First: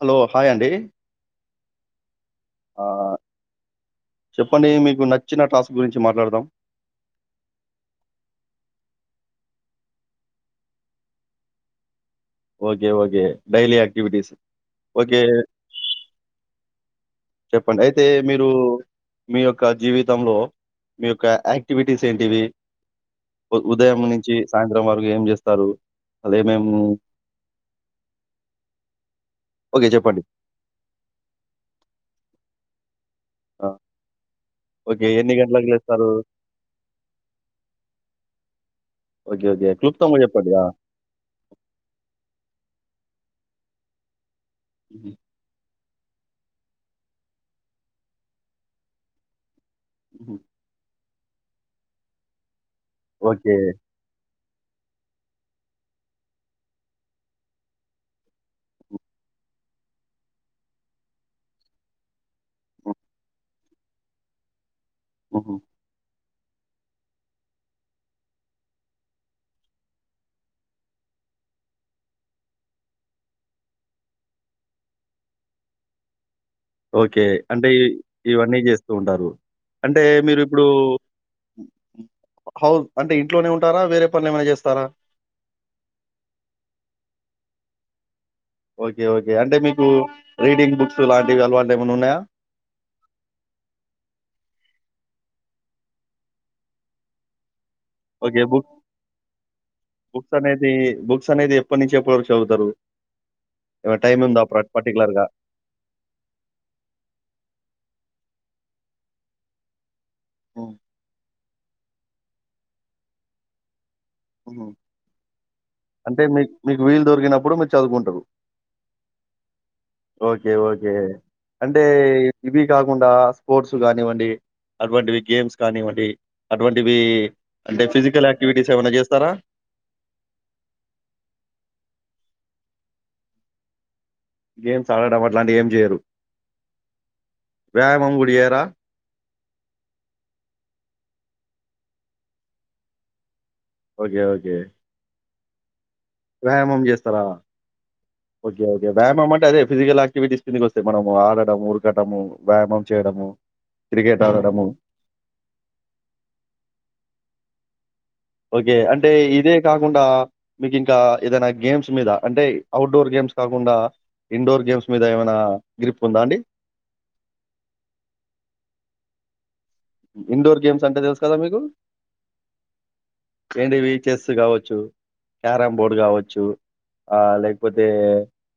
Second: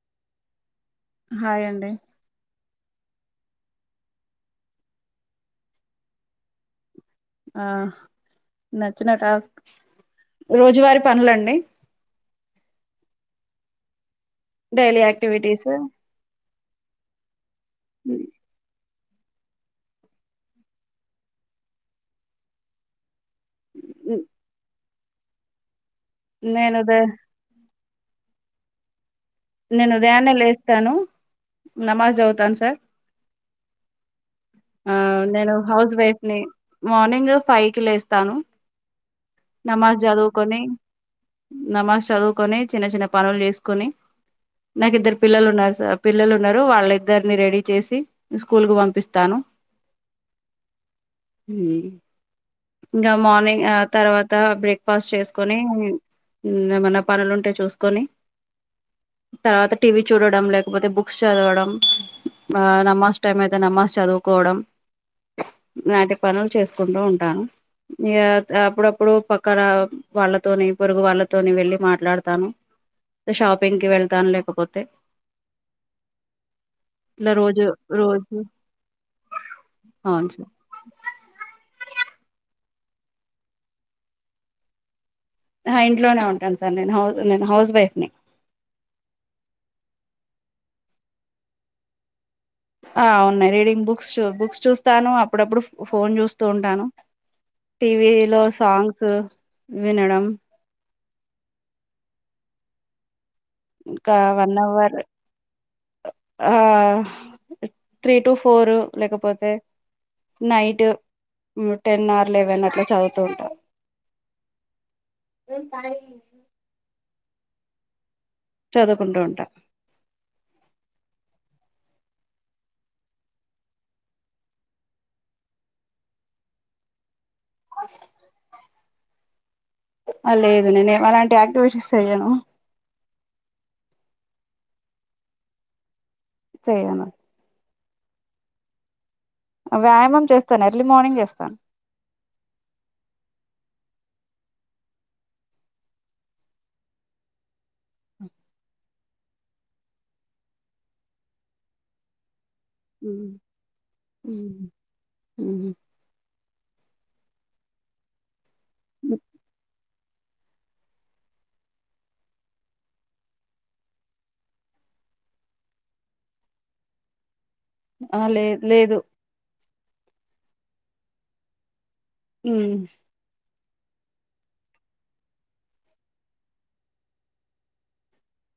Hello hi అండి hi అండి చెప్పండి మీకు నచ్చిన టాస్క్ గురించి మాట్లాడుదాం ఆ నచ్చిన టాస్క్ రోజువారి పనులండి okay okay daily activities daily activities చెప్పండి అయితే మీరు మీ యొక్క జీవితంలో మీ యొక్క యాక్టివిటీస్ ఏంటివి ఉదయం నుంచి సాయంత్రం వరకు ఏం చేస్తారు అద్ ఏమేం నేను ఉద నేను చెప్పండి. ఉదయాన్నే లేస్తాను నమాజ్ అవుతాను సార్ ఆ ఆ ఓకే. ఎన్ని నేను గంటలకు హౌస్ లేస్తారు? వైఫ్ ని మార్నింగ్ ఫైవ్ కి లేస్తాను ఓకే. ఓకే. నమాజ్ క్లుప్తంగా జెప్పండి. చదువుకొని ఆ! నమాజ్ చదువుకొని చిన్న చిన్న పనులు చేసుకుొని నాకు హుహు. ఇద్దరు పిల్లలు ఉన్నారు సార్ పిల్లలు ఉన్నారు వాళ్ళిద్దరిని రెడీ చేసి స్కూల్కి పంపిస్తాను హుహు. హు ఇకా ఓకే. మార్నింగ్ అ తర్వాత బ్రేక్ఫాస్ట్ చేసుకొని ఏమన్నా పనులుంటే చూసుకొని అ తర్వాత టీవీ చూడడం లేకపోతే బుక్స్ చదవడం హ్మ్. నమాజ్ టైమ్ అయితే నమాజ్ చదువుకో పోడం హుహు. ఇలాంటి పనులు చేసుకుంటూ ఉంటాను ఇ అప్పుడప్పుడు పక్కన వాళ్ళతోని పొరుగు వాళ్ళతోని వెళ్ళి మాట్లాడుతాను షాపింగ్ కి వెళ్తాను లేకపోతే అ ఓకే ఇలా రోజు అంటే రోజు ఇవన్నీ చేస్తూ ఉంటారు అంటే అవును మీరు సార్ ఇప్పుడు హౌస్ అంటే ఇంట్లోనే ఉంటారా వేరే పనులు ఏమైనా చేస్తారా ఆ ఇంట్లోనే ఉంటాను సార్ నేను హౌ నేను హౌస్ వైఫ్ ని ఓకే ఓకే అంటే మీకు రీడింగ్ బుక్స్ లాంటివి అలవాటు ఏమైనా ఉన్నాయా ఆ ఉన్నాయి రీడింగ్ బుక్స్ బుక్స్ చూస్తాను అప్పుడప్పుడు ఫోన్ చూస్తూ ఉంటాను టీవీ ఓకే. లో బుక్ సాంగ్స్ వినడం స్ అనేది ఎప్పటి నుంచి ఎప్పటి వర చదువుతారు ఏమైనా ఇంకా టైమ్ ఉందా పట్ వన్వర్ పర్టిక్యులర్‌గా? ఆ త్రీ టు ఫోర్ లేకపోతే హ్మ్. నైట్ టెన్ ఆవర్ లెవెన్ అట్లా చదువుతూ ఉంటారు అంటే మీకు మీకు వీలు దొరికినప్పుడు మీరు చదువుకుంటారు చదుకుంటు ఉంటా ఓకే ఓకే అంటే ఇవి కాకుండా స్పోర్ట్స్ కానివ్వండి అటువంటివి గేమ్స్ కానివ్వవి అటువంటివి అంటే ఫిజికల్ యాక్టివిటీస్ ఏమైన్నా చేస్తారా లేదు నేనే అలాంటి యాక్టివిటీస్ చెయ్యాను గేమ్స్ ఆడడం అట్లాంటివి ఏం చేయరు చేయను వ్యాయామం గుడి చెయరా వ్యాయామం చేస్తాను ఎర్లీ మార్నింగ్ చేస్తాను ఓకే ఓకే వ్యాయామం చేస్తారా ఓకే ఓకే వ్యామం అంటే అదే ఫిజికల్ క్టివిటీస్ కికి వస్తాయి మనము ఆడట ఉరకటము వ్యాయామం చేయడము ఉమ్, క్రికెట్ ఆగడము ఉమ్, ఉమ్. ఓకే అంటే ఇదే కా కాకుండా మీకు ఇంకా ఏదైనా గేమ్స్ మీద అంటే అవుట్డోర్ గేమ్స్ కాకుండా ఇండోర్ గేమ్స్ మీద ఏమైనా గ్రిప్ ఉందా అండి ఆ లే లేదు ఇండోర్ గేమ్స్ అంటే తెలుసు కదా మీకు ఉమ్ ఏంటివి చెస్ కావచ్చు క్యారం బోర్డు కావచ్చు ఆ లేకపోతే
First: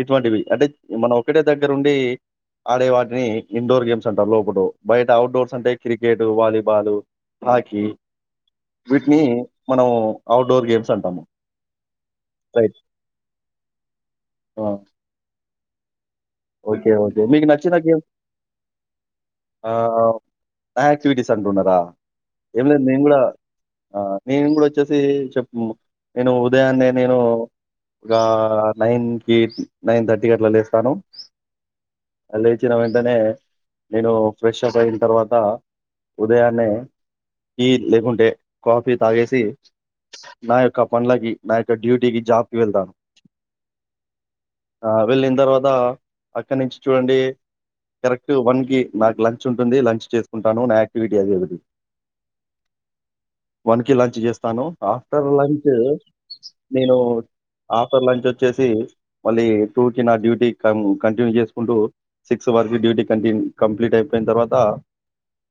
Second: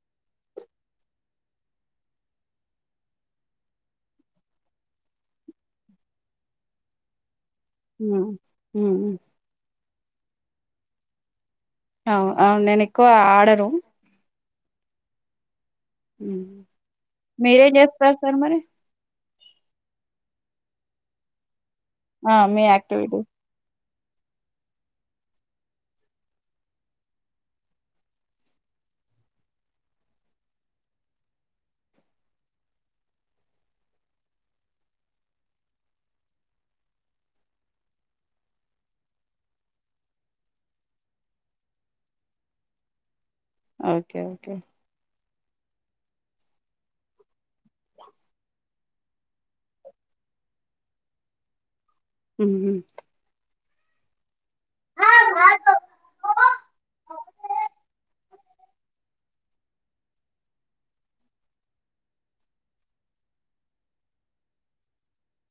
ఇటువంటివి అంటే మనం ఒకక్కటే దగ్గర ఉండి ఆడే వాటిని ఇండోర్ గేమ్స్ అంటారు లోపల బయట అవుట్డోర్స్ అంటే cricket volleyball hockey um, um. వీటిని మనము ఔట్డోర్ గేమ్స్ అంటాము అవు అవు రైట్. నేను ఎక్కువ ఆర్డరు ఆ ఉమ్. ఓకే ఓకే మీకు మీరేం నచ్చినాకేం చేస్తారు సార్ మరి ఆ యాక్టివిటీస్ అనుకున్నారా ఆ మీ క్టివిటీ ఆ నేను కూడా వచ్చేసి చెప్పు నేను ఉదయాన్నే నేను ఒక నైన్ క నైన్ థర్టీకి అట్లా లేస్తాను లేచిన వెంటనే నేను ఫ్రెష్ అప్ అయిన తర్వాత ఉదయాన్నే కీ లేకుంటే కాఫీ తాగేసి నా యొక్క పండ్లకి నా యొక్క డ్యూటీకి జాబ్ కి వెళ్తాను ఓకే ఓకే ఆహ్, వెళ్ళిన తర్వాత అక్కడి నుంచి చూడండి కరెక్ట్ గా వన్ కి నాకు లంచ్ ఉంటుంది లంచ్ చేసుకుంటాను నా యాక్టివిటీ అది ఒకటి ఊహూ వన్ కి లంచ్ చేస్తాను ఆఫ్టర్ లంచ్ నేను ఆఫ్టర్ లంచ్ వచ్చేసి మళ్ళీ టూ కి నా డ్యూటీ కి కాను కంటిన్యూ చేసుకుంటూ సిక్స్ వరకు డ్యూటీ కంటిన్ కంప్లీట్ అయిపోయిన తర్వాత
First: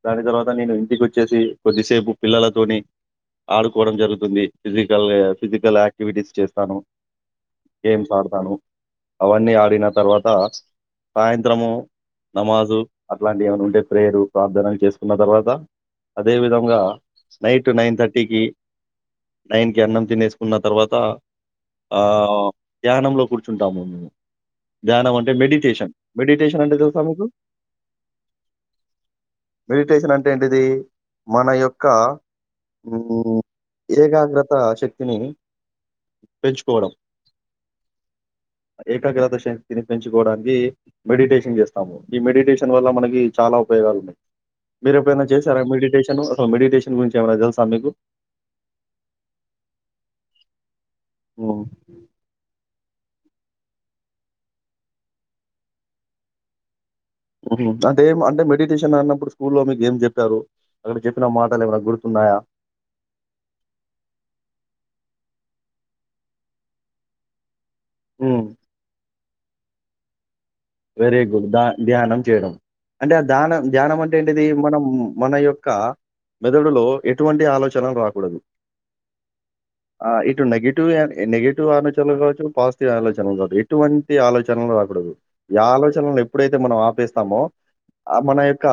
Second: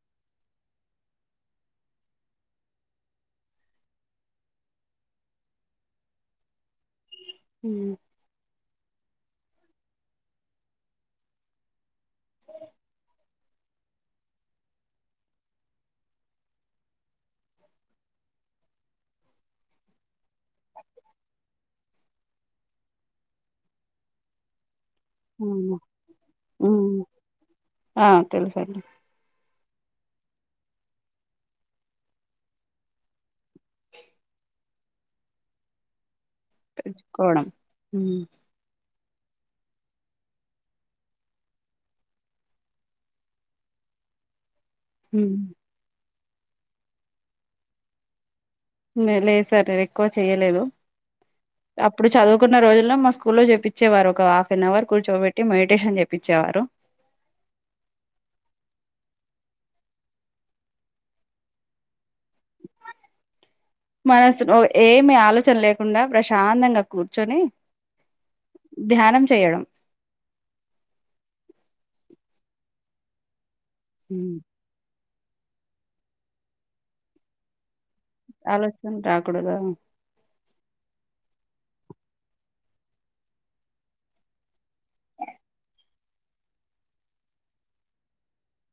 దాని తర్వాత నేను ఇంటికి వచ్చేసి కొద్దిసేపు పిల్లలతోని ఆడుకోవడం జరుగుతుంది ఫిజికల్ ఫిజికల్ యాక్టివిటీస్ చేస్తాను ఉమ్, గేమ్స్ ఆడతాను అవన్నీ ఆడిన తర్వాత సాయంత్రము నమాజు అట్లాంటియి ఏమైనా ఉంటే ప్రేయరు ప్రార్థనలు చేసుకున్న తర్వాత అదే విధంగా నైటు నైన్ థర్టీకి నైన్ కి అన్నం తినేసుకున్న తర్వాత ఆ ధ్యానంలో కూర్చుంటాము మేము ధ్యానం అంటే ఉమ్, మెడిటేషన్ మెడిటేషన్ అంటే ఉమ్. తెలుసా మీకు ఆ, తెలుసండి మెడిటేషన్ అంటే ఏంటిది మన యొక్క హ్మ్ ఏకాగ్రత శక్తిని పెంచుకోవడం తెలుసుకోడం ఏకాగ్రత శ తిని పెంచుకోవడానికి మెడిటేషన్ చేస్తాము ఈ మెడిటేషన్ వల్ల మనకి చాలా ఉపయోగాలు ఉన్నాయి మీరు ఎప్పుడైనా ఉమ్. చేసారా మెడిటేషన్ అసలు మెడిటేషన్ గురించి ఏమైనా తెలుసా మీకు లేదు సార్ ఎక్కువ చెయ్యలేదు హ్మ్. అప్పుడు చదువుకున్న రోజు మా స్కూల్లో చేపిచ్చేవారు ఒక హాఫ్ అన్ అవర్ కూర్చోబెట్టి మెడిటేషన్ చేపించేవారు అంటే ఏం అంటే మెడిటేషన్ అన్నప్పుడు స్కూల్లో మీకు ఏం చెప్పారు, అక్కడ చెప్పిన మాటలు ఏమన్నా గుర్ మనసునో ఏమి ఆలో అలోచన లేకుండా ప్రశాంతంగా కూర్చొని హ్మ్. ధ్యానం చేయడం వెరీ గుడ్ ద ధ్యానం చేయడం. అంటే ఆ ధ్యానం ధ్యానం అంటే ఉమ్. ఏంటిది మనం. మన యొక్క మెదడులో ఎటువంటి ఆలోచన రా ఆలోచన రాకుడదా టు నెగిటివ్ ఆలోచనలు కావొచ్చు పాజిటివ్ ఆలోచనలు కావచ్చు ఎటువంటి ఆలోచనలు రా ఈ ఆలోచనలు ఎప్పుడైతే మనం ఆపేస్తామో ఆ మన యొక్క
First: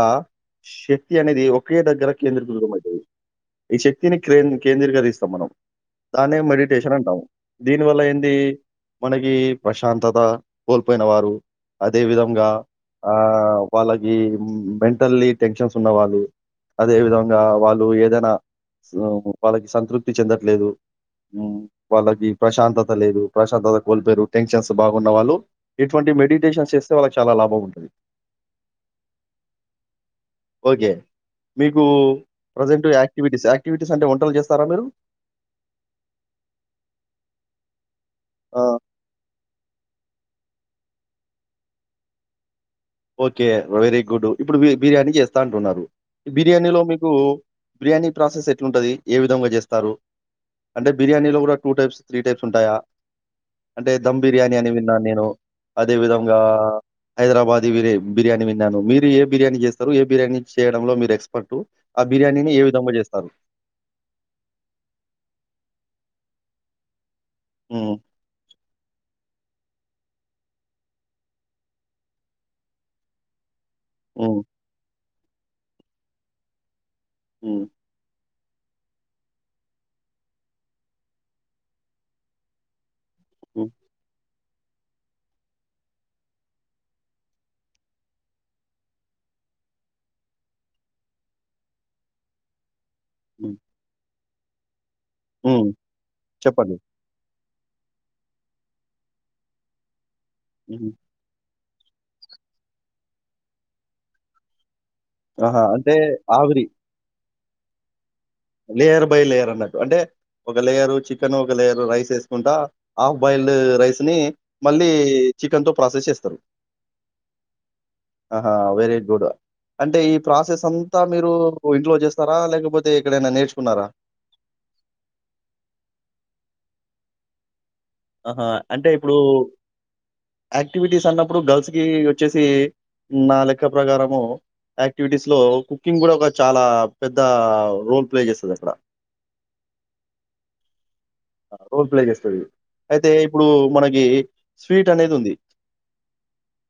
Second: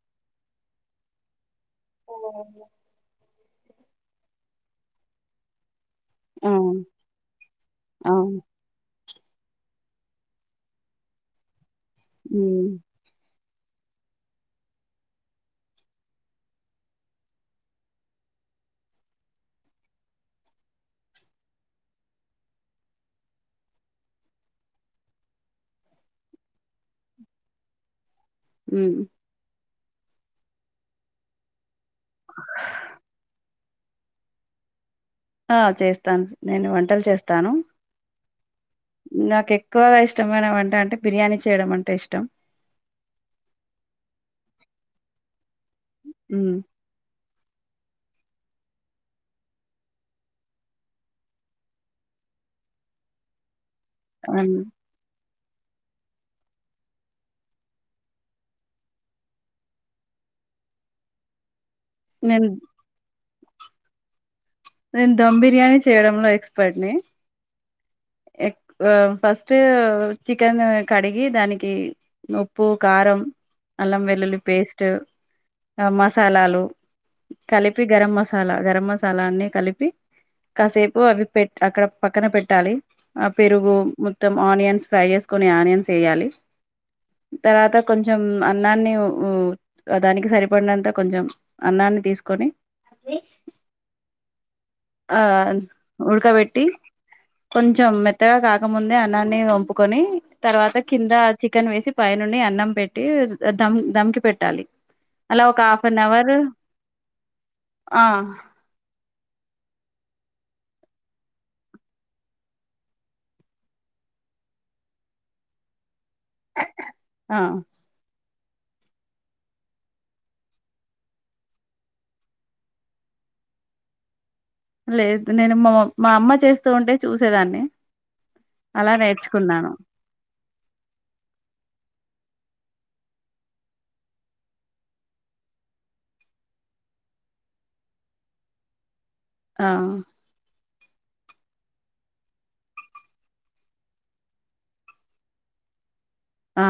శక్తి అనేది ఒ ఒకే దగ్గర కేంద్రీకృతం అయితది ఈ శక్తిని కే కేంద్రీకరిస్తాం మనం. దాన్నే మెడిటేషన్ అంటాము దీని వల్ల ఏంది అవును మనకి ప్రశాంతత కోల్పోయిన వారు అదే విధంగా ఉమ్, ఆ వాళ్ళకి మెంటల్లీ టెన్షన్స్ ఉన్న వాళ్లు అదే విధంగా వాళ్ళు ఏదైనా వాళ్ళకి సంతృప్తి చెందట్లేదు వాళ్ళకి ప్రశాంతత లేదు, ప్రశాంతత కోల్పోయిరు టెన్షన్స్ బాగున్న వాళ్ళు ఇటువంటి. మెడిటేషన్ చేస్తే వాళ్ళకి చాలా లాభం ఉంటుది హు ఓకే మీకు ప్రజెంట్ యాక్టివిటీస్, యాక్టివిటీస్ అంటే వంటలు చేస్తారా మీరు. ఆ చేస్తాన్ నేను వంటలు చేస్తాను ఆ! నాక్ కె ఎక్కువగా ఇష్టమైన వంట అంటే బిర్యానీ చేయడం అంటే ఇష్టం. ఓకే వెరీ గుడ్ ఇప్పుడు బిర్యానీ చేస్తా అంటున్నారు, ఉమ్, బిర్యానీలో మీకు. బిర్యానీ ప్రాసెస్ ఎట్లుంటది ఏ విధంగా చేస్తారు. అంటే బిర్యానీలో కూడా టూ టైప్స్, త్రీ టైప్స్ ఉంటాయా. అంటే ధమ్ బిర్యానీ అవును. అని విన్నాను నేను అదే విధంగా హైదరాబాద్ ది బియా బిర్యానీ విన్నాను మీరు ఏ బిర్యానీ చేస్తారు ఏ బిర్యానీ చేయడంలో మీరు ఎక్స్పర్ట్. ఆ నేను బిర్యానీని ఏ విధంగా చేస్తారు నేను ధమ్ బిర్యానీ చేయడంలో ఎక్స్పర్ట్ ని హ్మ్. ఎక్కువ ఫస్ట్ ఫస్ట్ చికెన్ కడిగి దానికి ఉప్పు కారం అల్లం వెల్లుల్లి హ్మ్. పేస్ట్ మసాలాలు హ్మ్. కలిపి గరం మసాలా మసాలా గరం మసాలా అన్ని కలిపి కాసేపు అవి పెట్ అక్కడ పక్కన పెట్టాలి ఆ హ్మ్. పెరుగు మొత్తం ఆనియన్స్ ఫ్రై చేసుకుని ఆనియన్స్ వేయాలి తర్వాత కొంచం అన్నాన్ని దానికి సరిపడినంత కొంచెం అన్నాన్ని తీసుకొని హు ఆ ఉడ్కబెట్టి చెప్పండి. కొంచెం మెత్తగా కాకముందే అన్నాన్ని వంపుకొని తర్వాత హ్మ్. కింద చికెన్ వేసి పైనుండి అన్నం పెట్టి దమ్ దమ్కికి పెట్టాలి అలా ఒక ఆహా! హాఫ్ అంటే అన్ అవర్ ఆవిరి. ఆ లేయర్ బై లేయర్ అన్నట్టు అంటే ఒక లేయరు చికెన్ ఒక లేయరు రైస్ వేసుకుంటా హాఫ్ బాయిల్డ్ రైస్ ని మళ్ళీ చికన్ తో ప్రాసస్ ఆ ఆహా వెరీ గుడ్ అంటే ఈ ప్రాసెస్ అంతా మీరు ఇంట్లో చేస్తారా లేకపోతే ఎక్కడైనా నేర్చుకున్నారా లేదు నేను మా మా అమ్మ చేస్తూ ఉంటే చూసేదాన్ని ఆహా అంటే అలా ఇప్పుడు నేర్చుకున్నాను యాక్టివిటీస్ అన్నప్పుడు బయటికి వచ్చేసి నాలెక్క ప్రకారము యాక్టివిటీస్ లో కుకింగ్ కూడా ఒక చాలా పెద్ద రోల్ ప్లే చేస్తుంది అక్కడ ఆ రోల్ ప్లే చేస్తది అయితే ఇప్పుడు మనకి స్వీట్ అనేది ఉంది ఆ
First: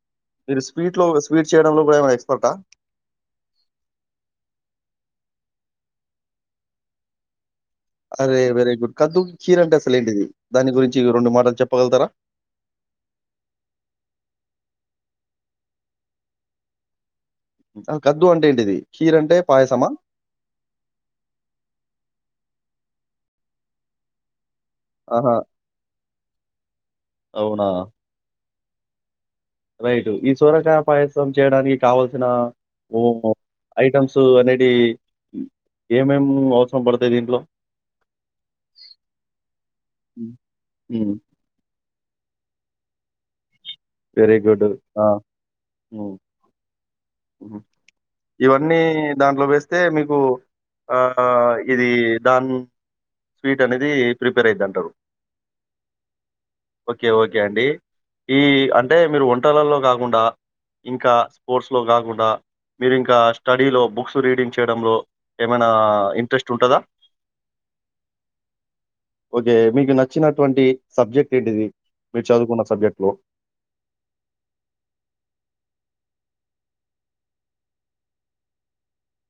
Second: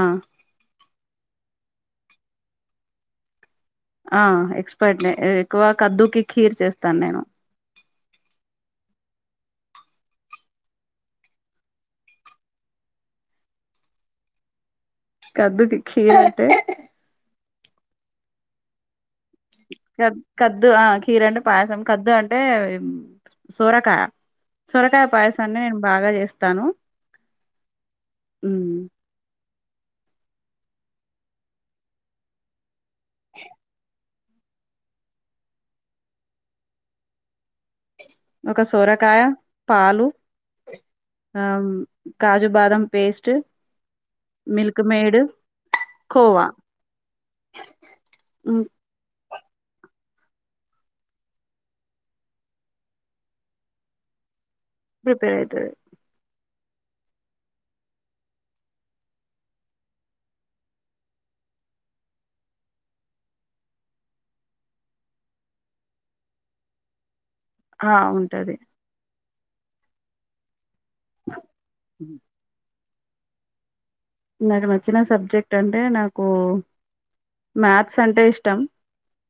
స్వీట్ లో స్వీట్ చేయడంలో కూడా ఏమన్న ఎక్స్పర్టా ఆ ఎక్స్పర్ట్ ఎక్కువ కద్దుకి ఖీర్ చేస్తాను నేను అరే వెరీ గుడ్ కద్దుకి చీర అంటే అసలు ఏంటిది దాని గురించి రెండు మాటలు చెప్పగలుగుతారా అ కద్దుకి ఫీవర్ ఉట్టే ఆ కద్దు అంటే ఏంటిది ఖీర్ అంటే పాయసమా కద్దు ఆ కీర అంటే పాయసం కద్దు అంటే సోరకా సొరకాయ ఆహా పాయసాన్ని నేను బాగా చేస్తాను అవునా రైట్ ఈ సోరకాయ పాయసం చేయడానికి కావల్సిన ఓ ఐటమ్స్ సు అనేది ఏమేం అవసరం పడతాయి దీంట్లో ఒక సొరకాయ పాలు ఆ కాజు బాదం paste very good Milkmaid khoa హ్మ్. ఇవన్నీ దాంట్లో వేస్తే మీకు ఆ ఇది దాన్ స్వీట్ అనేది ప్రిప ప్రిపేర్ అవుతుది ఓకే ఓకే అండి ఈ అంటే మీరు వంటలలో కాకుండా ఇంకా స్పోర్ట్స్ లో కాకుండా మీరు ఇంకా స్టడీలో బుక్స్ రీడింగ్ చేయడంలో ఏమైనా ఇంట్రెస్ట్ ఉంటందా ఆ ఉంటది ఓకే మీకు నచ్చినటువంటి సబ్జెక్ట్ ఏంటిది హ్మ్. మీరు చదువుకున్న సబ్జెక్ట్ లొ నాకు నచ్చిన సబ్జెక్ట్ అంటే, నాకు మ్యాథ్స్ అంటే ఇష్టం.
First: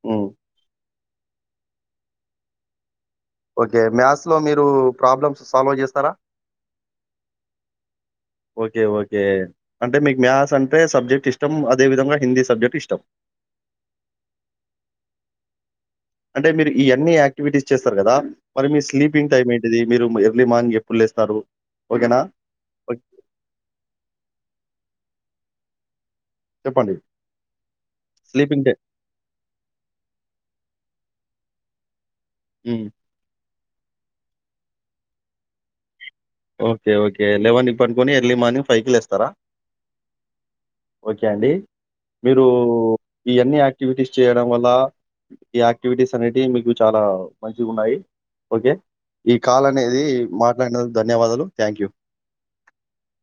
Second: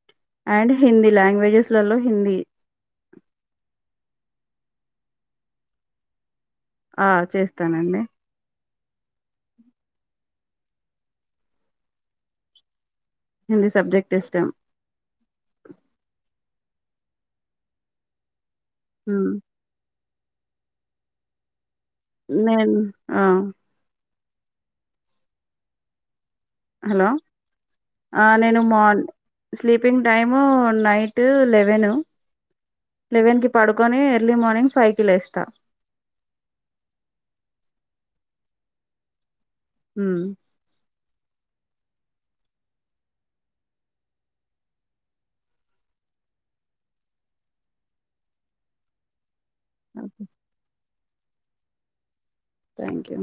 హ్మ్. అండ్ హింది. లాంగ్వేజెస్లలో హింది. ఓకె మ్యాథ్స్లో మీరు ప్రాబ్లమ్స్ సాల్వ్ చేస్తారా? ఆ. చేస్తానండి. ఓకె ఓకె అంటే, మీకు మ్యాథ్స్ అంటే సబ్జెక్ట్ ఇష్టం. అదే విధంగా, హింది సబ్జెక్ట్ ఇష్టం. హింది సబ్జెక్ట్ ఇష్టం. అంటే మీరు ఈ అన్ని యాక్టివిటీస్ చేస్తారు కదా! మరి మీ స్లీపింగ్ హ్మ్. టైమ్ ఏంటిది? మీరు ఎర్లీ మార్నింగ్ ఎప్పుడు లేస్తారు? ఓకేనా? నేన్ ఓకే. ఆ. చెప్పండి. హలో, ఆ నేను స్లీపింగ్ డే మా, స్లీపింగ్ టైము నైటు లెవెన్. హ్మ్. లెవెన్ కి పడుకొని, ఎర్లీ మార్నింగ్ ఫైవ్ కి లేస్తా. Okay okay. లెవెన్ కి పడుకొని, ఎర్లీ మార్నింగ్ ఫైవ్ కి లేస్తారా? హ్మ్. ఓకె అండి. మీరు ఈ అన్ని యాక్టివిటీస్ చేయడం వల్ల, ఈ యాక్టివిటీస్ అనేటివి మీకు చాలా మంచిగున్నాయి. ఓకె. ఈ కాల్ అనేది ఓకే. మాట్లాడినద్ ధన్యవాదాలు. Thank you. Thank you.